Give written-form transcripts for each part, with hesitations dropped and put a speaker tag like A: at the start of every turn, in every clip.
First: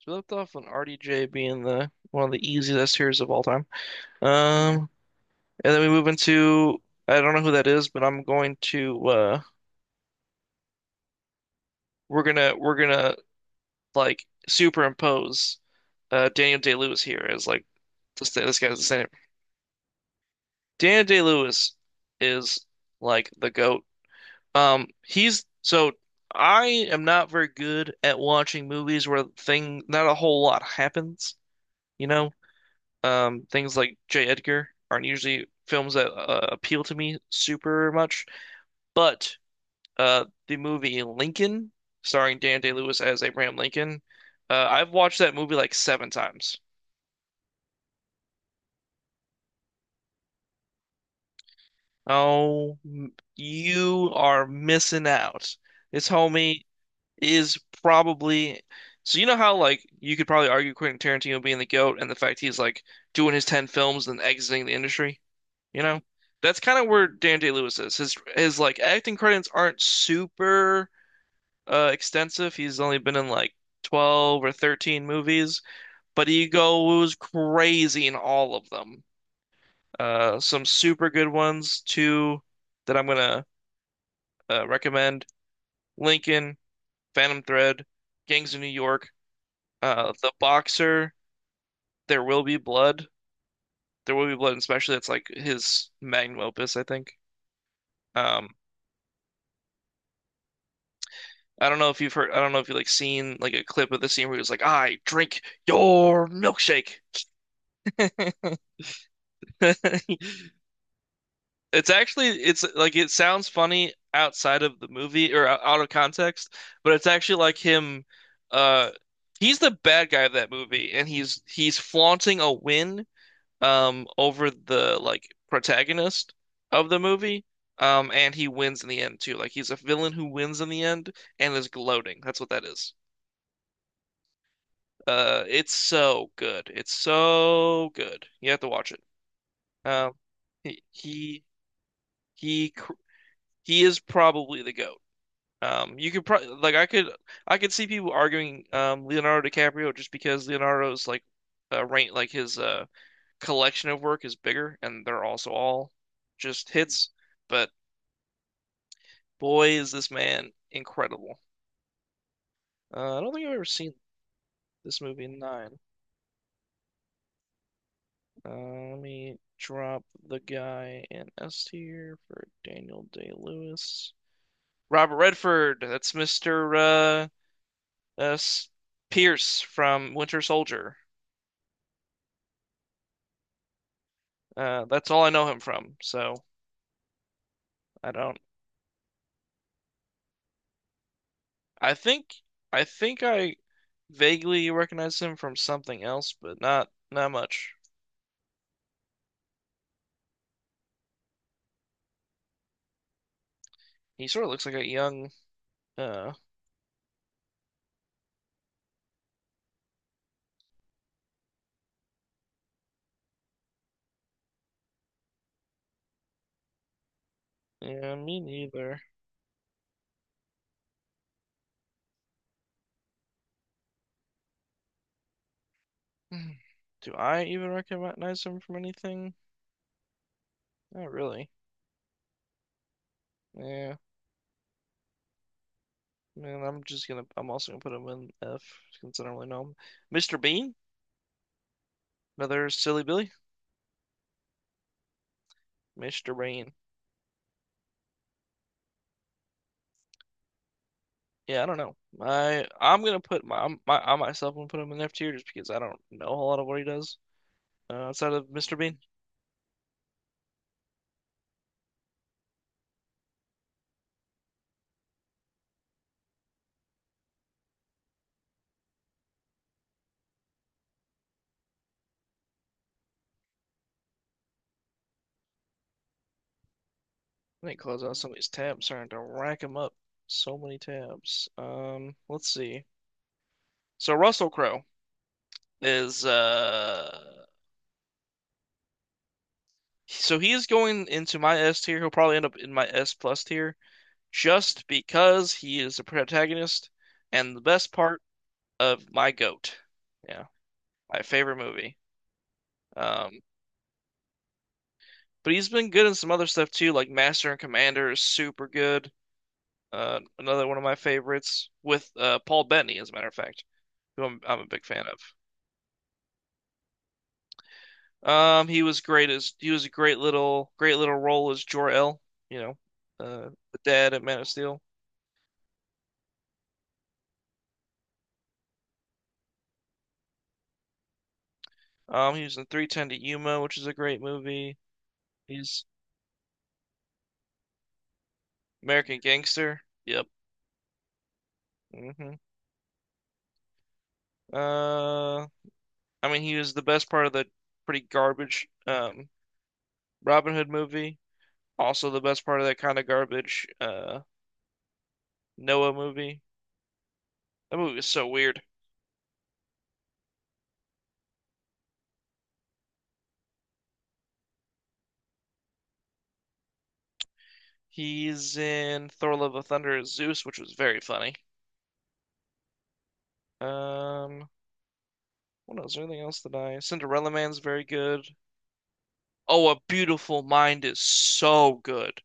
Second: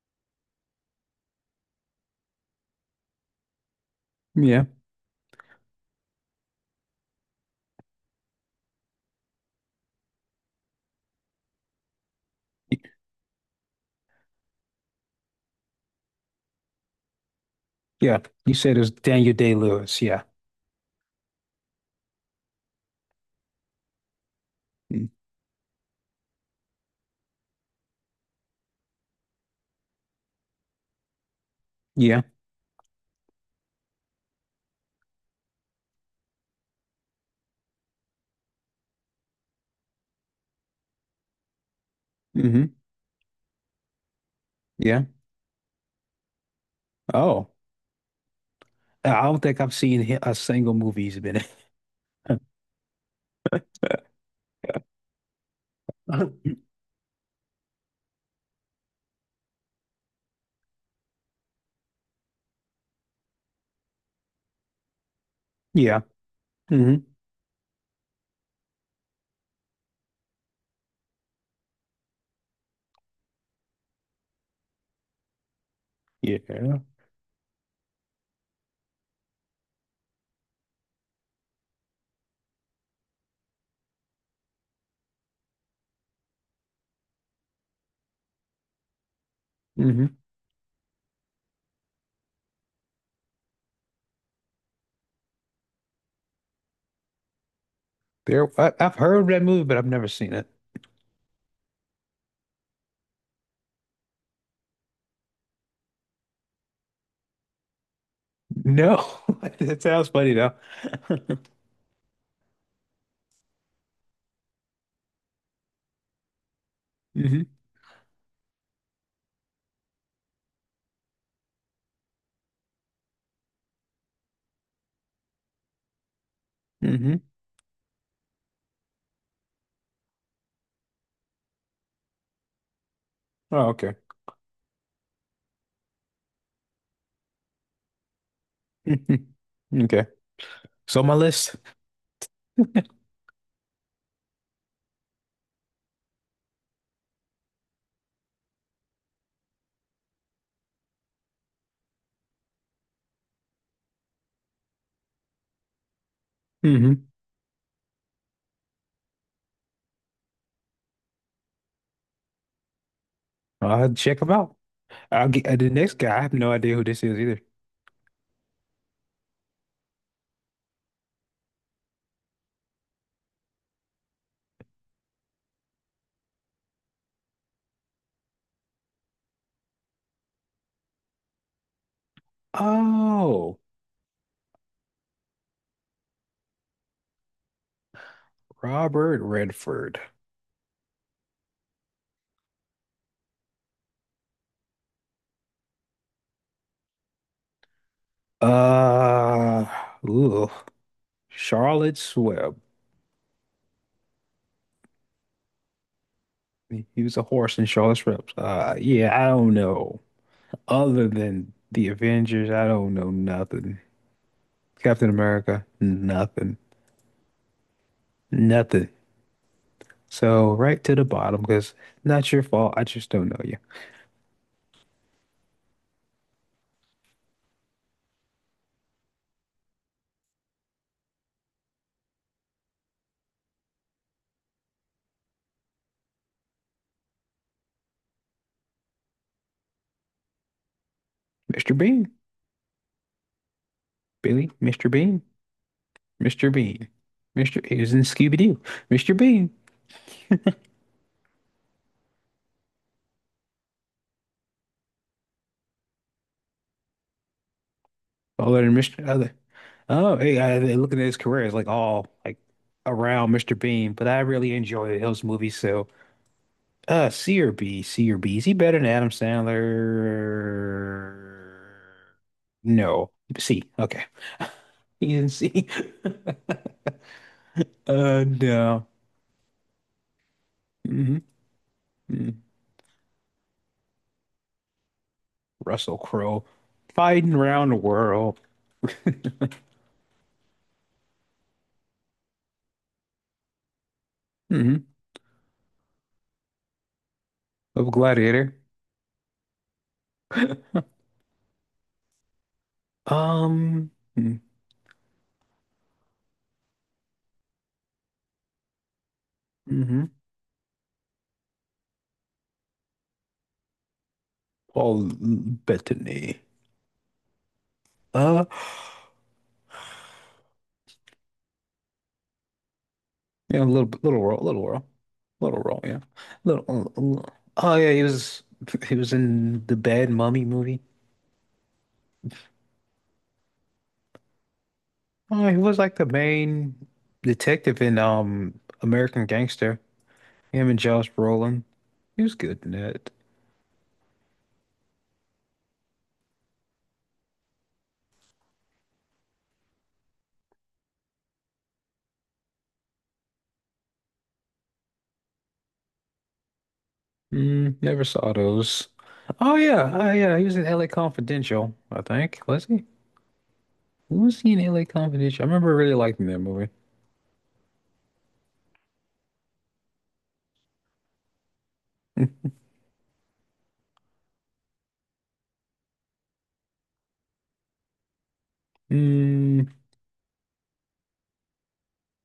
A: So we left off on RDJ being the one of the easiest heroes of all time.
B: Yeah,
A: Um, and then we move into I don't know who that is, but I'm going to we're gonna like superimpose Daniel Day-Lewis here as like
B: yeah.
A: this
B: You
A: this
B: said
A: guy's
B: it
A: the
B: was
A: same.
B: Daniel Day-Lewis. Yeah.
A: Daniel Day-Lewis is like the goat.
B: Mm.
A: He's so I am not very good at watching movies where thing not a whole lot happens, you
B: Yeah.
A: know? Things like J. Edgar aren't usually films that appeal to me super much, but the movie Lincoln, starring Dan
B: Hmm.
A: Day-Lewis as Abraham Lincoln, I've
B: Yeah.
A: watched that movie like seven times.
B: Oh, I don't think I've seen a single movie he's been in.
A: Oh, you are missing out. This homie is probably. So you know how like you could probably argue Quentin Tarantino being the GOAT and the fact he's like doing his 10 films and exiting the industry? You know,
B: Yeah.
A: that's kind of
B: Hmm.
A: where Dan Day-Lewis is. His like acting credits aren't super extensive. He's only been in like 12 or 13 movies, but he
B: Yeah.
A: goes crazy in all of them. Some super good ones too that I'm gonna recommend: Lincoln, Phantom Thread, Gangs of New York,
B: Hmm.
A: The Boxer, There Will Be Blood. There Will Be Blood, especially that's like his magnum opus, I think. Um,
B: There, I've heard that movie, but I've never seen it.
A: I don't know if you've heard, I don't know if you like seen like a clip of the scene where he was like, "I drink your milkshake."
B: No, that sounds funny though.
A: It's like it sounds funny outside of the movie or out of context, but it's actually like
B: Hmm.
A: him uh he's the bad guy of that movie and he's flaunting a win over the like protagonist of the
B: Hmm.
A: movie. And he wins in the end too. Like he's a villain who wins in the end and is gloating. That's what that is.
B: Oh, okay.
A: It's so good. It's so good. You have to watch it.
B: Hmm. Okay.
A: Um, he
B: So my
A: he
B: list.
A: he cr- he is probably the GOAT. You could probably like I could see people arguing Leonardo DiCaprio just because Leonardo's like rank like his collection of work is bigger and they're also all just
B: Hmm.
A: hits. But boy, is this man incredible. I don't think I've ever
B: I'll
A: seen
B: check them out.
A: this movie
B: I'll
A: in
B: get the
A: nine.
B: next guy. I have no idea who this is either.
A: Let me drop the guy in S tier for Daniel Day-Lewis. Robert Redford, that's Mr. Uh, S- Pierce from Winter Soldier.
B: Oh.
A: That's all I know him from. So I don't.
B: Robert Redford.
A: I think I think I vaguely recognize him from something else, but not much.
B: Uh, ooh, Charlotte's Web.
A: He sort of looks like a young. Uh,
B: He was a horse in Charlotte's Web. Yeah, I don't know. Other than the Avengers, I don't know nothing. Captain America, nothing,
A: yeah, me
B: nothing.
A: neither.
B: So right to the bottom because not your fault. I just don't know you.
A: Do I even recognize him from anything? Not really. Yeah. Man, I'm just gonna. I'm also gonna put him in F since I don't really know him. Mr. Bean,
B: Mr. Bean,
A: another silly Billy.
B: Billy, Mr. Bean,
A: Mr.
B: Mr.
A: Bean.
B: Bean, Mr. He was in Scooby-Doo, Mr. Bean.
A: Yeah, I don't know. I I'm gonna put my I'm- my I myself gonna put him in F tier just because I don't know a whole lot of what he does outside of
B: Taller than
A: Mr. Bean.
B: Mr. Other. Oh, hey, looking at his career, it's like all like around Mr. Bean, but I really enjoy those movies. So, C or B. Is he better than Adam Sandler? No, C. Okay, he's in C.
A: I didn't close out some of these tabs,
B: No.
A: starting to rack him up. So many
B: Hmm.
A: tabs. Let's see. So Russell Crowe
B: Russell
A: is
B: Crowe fighting around the world.
A: so he is going into my S tier. He'll probably end up in my S plus tier
B: Hmm.
A: just because he is a protagonist and the
B: Of
A: best part
B: Gladiator.
A: of my goat. Yeah, my favorite movie. Um,
B: Um.
A: but he's been good in some other stuff too, like Master and Commander is super good.
B: Mm-hmm.
A: Another one of my favorites with Paul Bettany, as a matter of fact, who I'm a big fan
B: Paul
A: of.
B: Bettany. Uh,
A: He was a great little role as Jor-El, you know,
B: yeah, a
A: the
B: little,
A: dad at
B: little role,
A: Man of
B: little
A: Steel.
B: role, little role, yeah, little. Oh yeah, he was in the Bad Mummy movie.
A: He was in 3:10 to Yuma, which is a great movie.
B: Oh, he was
A: He's
B: like the main detective in
A: American
B: American Gangster.
A: Gangster. Yep.
B: Him and Josh Brolin. He was
A: hmm
B: good in that.
A: Uh, I mean, he was the best part of the pretty garbage Robin Hood movie. Also, the best part of that kind of garbage Noah movie. That movie was
B: Never
A: so
B: saw
A: weird.
B: those. Oh yeah, oh yeah, he was in LA Confidential, I think. Was he? Was he in LA Confidential? I remember really liking that movie.
A: He's in Thor: Love of Thunder as Zeus, which was very funny. Um, what else? Anything else that I? Cinderella Man's very good.
B: Mm,
A: Oh, A Beautiful Mind is so good.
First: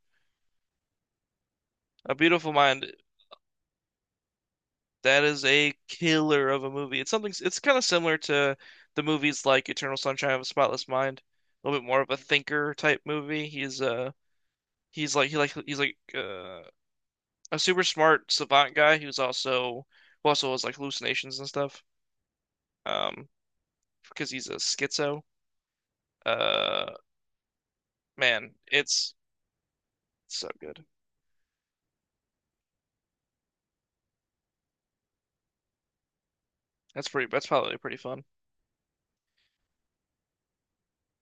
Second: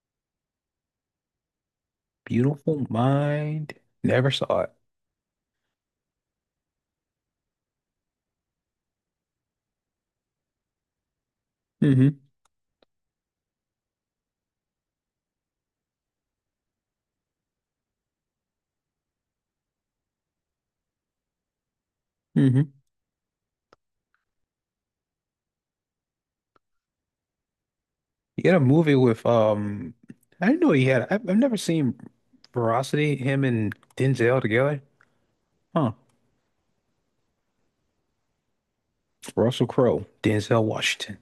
A: A Beautiful
B: Beautiful
A: Mind
B: Mind. Never saw it.
A: That is a killer of a movie. It's kind of similar to the movies like Eternal Sunshine of a Spotless Mind. A little bit more of
B: Hmm.
A: a thinker type movie. He's like a super smart savant guy who also has like hallucinations and stuff.
B: Hmm.
A: Um, because he's a schizo. Uh,
B: He
A: man,
B: had a movie
A: it's
B: with I
A: so
B: didn't know
A: good.
B: he had. I've never seen Veracity, him and Denzel together. Huh.
A: That's pretty. That's probably pretty fun.
B: Russell Crowe, Denzel Washington.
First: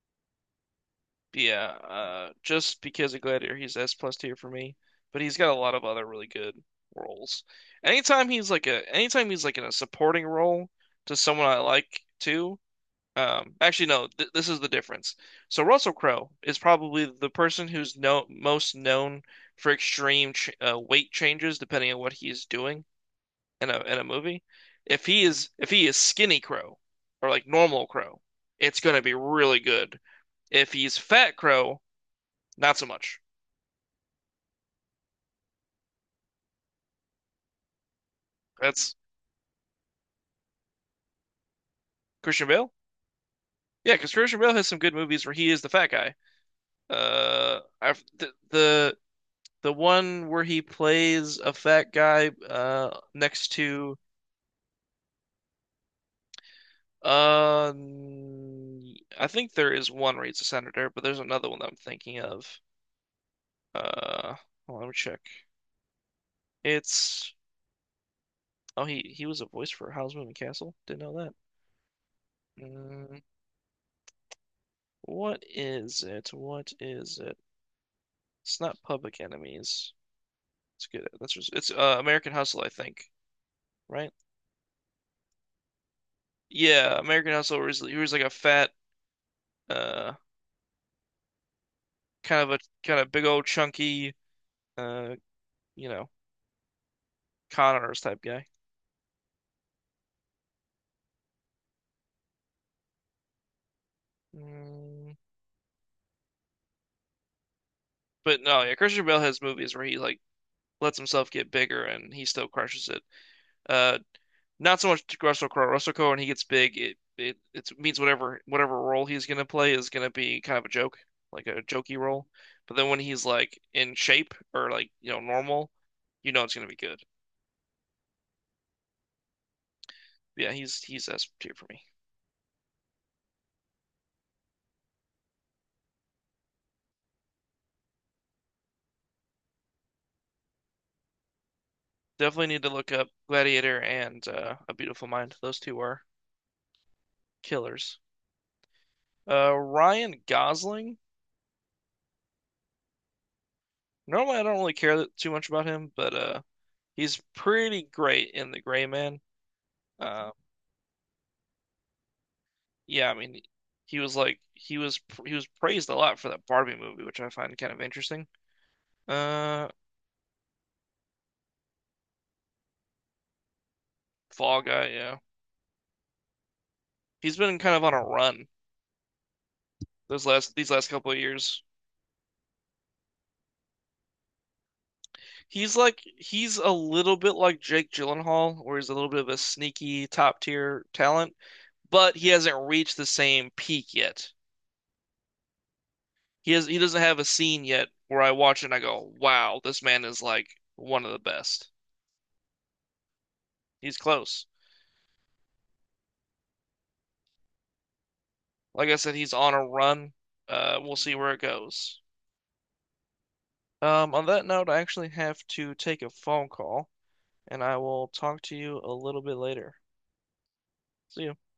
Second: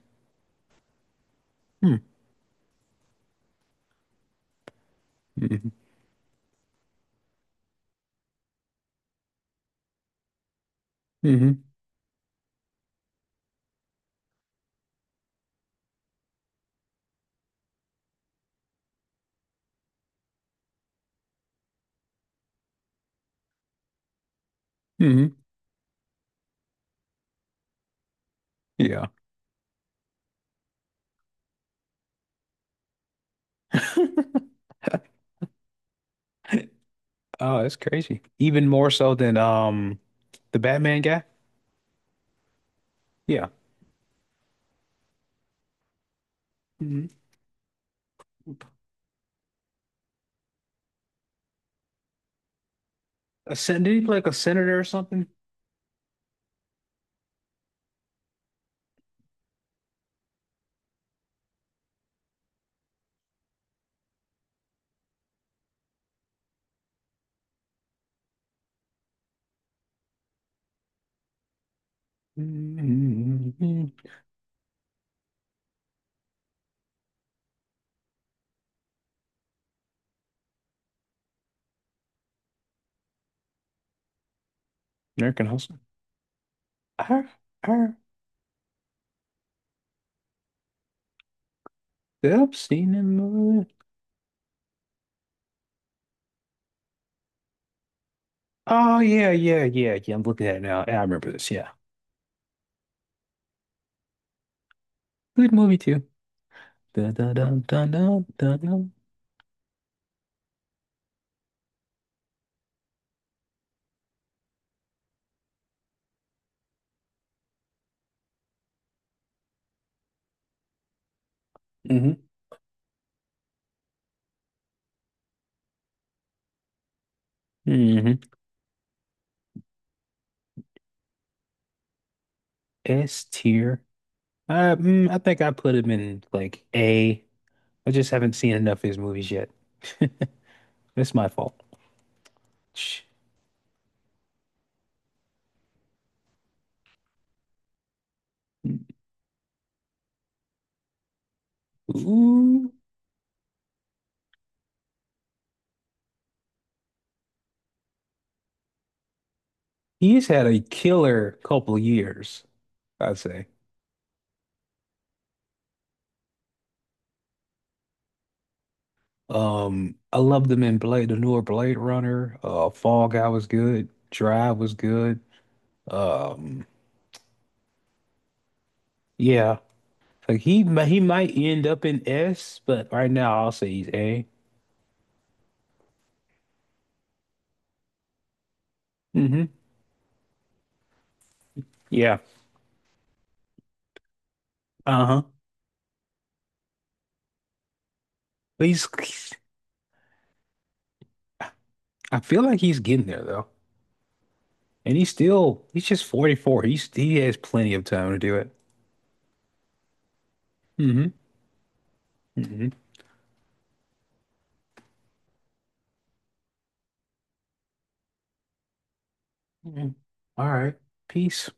A: But yeah,
B: Hmm.
A: just because of Gladiator, he's S plus tier for me. But he's got a lot
B: Hmm.
A: of other really good roles. Anytime he's like in a supporting role to someone I
B: Hmm.
A: like too. Actually, no, th this is the difference. So Russell Crowe is probably the person who's no most known for extreme ch weight changes depending on what he's doing in a movie. If he
B: Hmm.
A: is if he is skinny Crow or like normal Crow, it's gonna
B: Yeah.
A: be really good. If he's fat Crow not so much.
B: Oh, that's crazy. Even more
A: That's
B: so than the Batman guy.
A: Christian Bale.
B: Yeah.
A: Yeah, because Christian Bale has some good movies where he is the fat guy.
B: Hmm.
A: I've, the one where he plays a fat guy next
B: A sen Did
A: to
B: he play like a senator or something?
A: uh I think there is one where he's a senator, but there's another one that I'm thinking of. Uh, hold on, let me check. It's oh he was a voice for Howl's Moving Castle. Didn't know that. Mm,
B: Hmm.
A: what is it? What is it? It's not Public Enemies. It's good. It's American Hustle, I think, right?
B: American Hustle.
A: Yeah,
B: I,
A: American Hustle. Where
B: I,
A: he was like a fat, uh, kind of
B: I've
A: a
B: seen
A: kind of big old
B: him?
A: chunky, uh, you know, con artist type guy.
B: Oh yeah, yeah, yeah, yeah. I'm looking at it now. Yeah, I remember this. Yeah,
A: Mm.
B: good movie too. Dun, dun, dun, dun, dun,
A: But
B: dun,
A: no, yeah,
B: dun.
A: Christian Bale has movies where he like lets himself get bigger and he still crushes it. Uh, not so much Russell Crowe. Russell Crowe, when he gets big, it means whatever role he's gonna play is gonna be kind of a joke, like a jokey
B: Hmm.
A: role. But then when he's like in shape or like normal, it's gonna be good.
B: Hmm.
A: Yeah, he's S tier for me.
B: S tier. I think I put him in like A. I just haven't seen enough of his movies yet. It's my fault.
A: Definitely need to look
B: Sh-
A: up Gladiator and A Beautiful Mind. Those two are killers. Ryan Gosling.
B: Ooh,
A: Normally, I don't really care too much about him, but he's pretty great in The Gray Man.
B: he's
A: Uh,
B: had a killer couple years,
A: yeah, I
B: I'd
A: mean,
B: say.
A: he was like he was praised a lot for that Barbie movie, which I find kind of interesting. Uh,
B: I loved him in Blade, the newer Blade Runner. Fall Guy was good. Drive
A: Fall
B: was
A: Guy. Yeah,
B: good. Um,
A: he's been kind of on a run
B: yeah,
A: those
B: like
A: last these last
B: he
A: couple of
B: might
A: years.
B: end up in S, but right now I'll say he's A.
A: He's a little bit like Jake Gyllenhaal, where he's a little bit of a
B: Hmm.
A: sneaky top tier talent, but
B: Yeah.
A: he hasn't reached the same peak yet.
B: Uh-huh.
A: He doesn't have a scene yet where I watch it
B: But
A: and I go, "Wow, this man is like one of the best."
B: I feel like he's getting there though.
A: He's close.
B: And he's just 44. He has plenty of time to do it.
A: Like I said, he's on a run. We'll
B: Hmm.
A: see where it goes.
B: Hmm.
A: On that note, I actually have to take a phone call, and I will talk to you a little bit later.
B: All right.
A: See you.
B: Peace.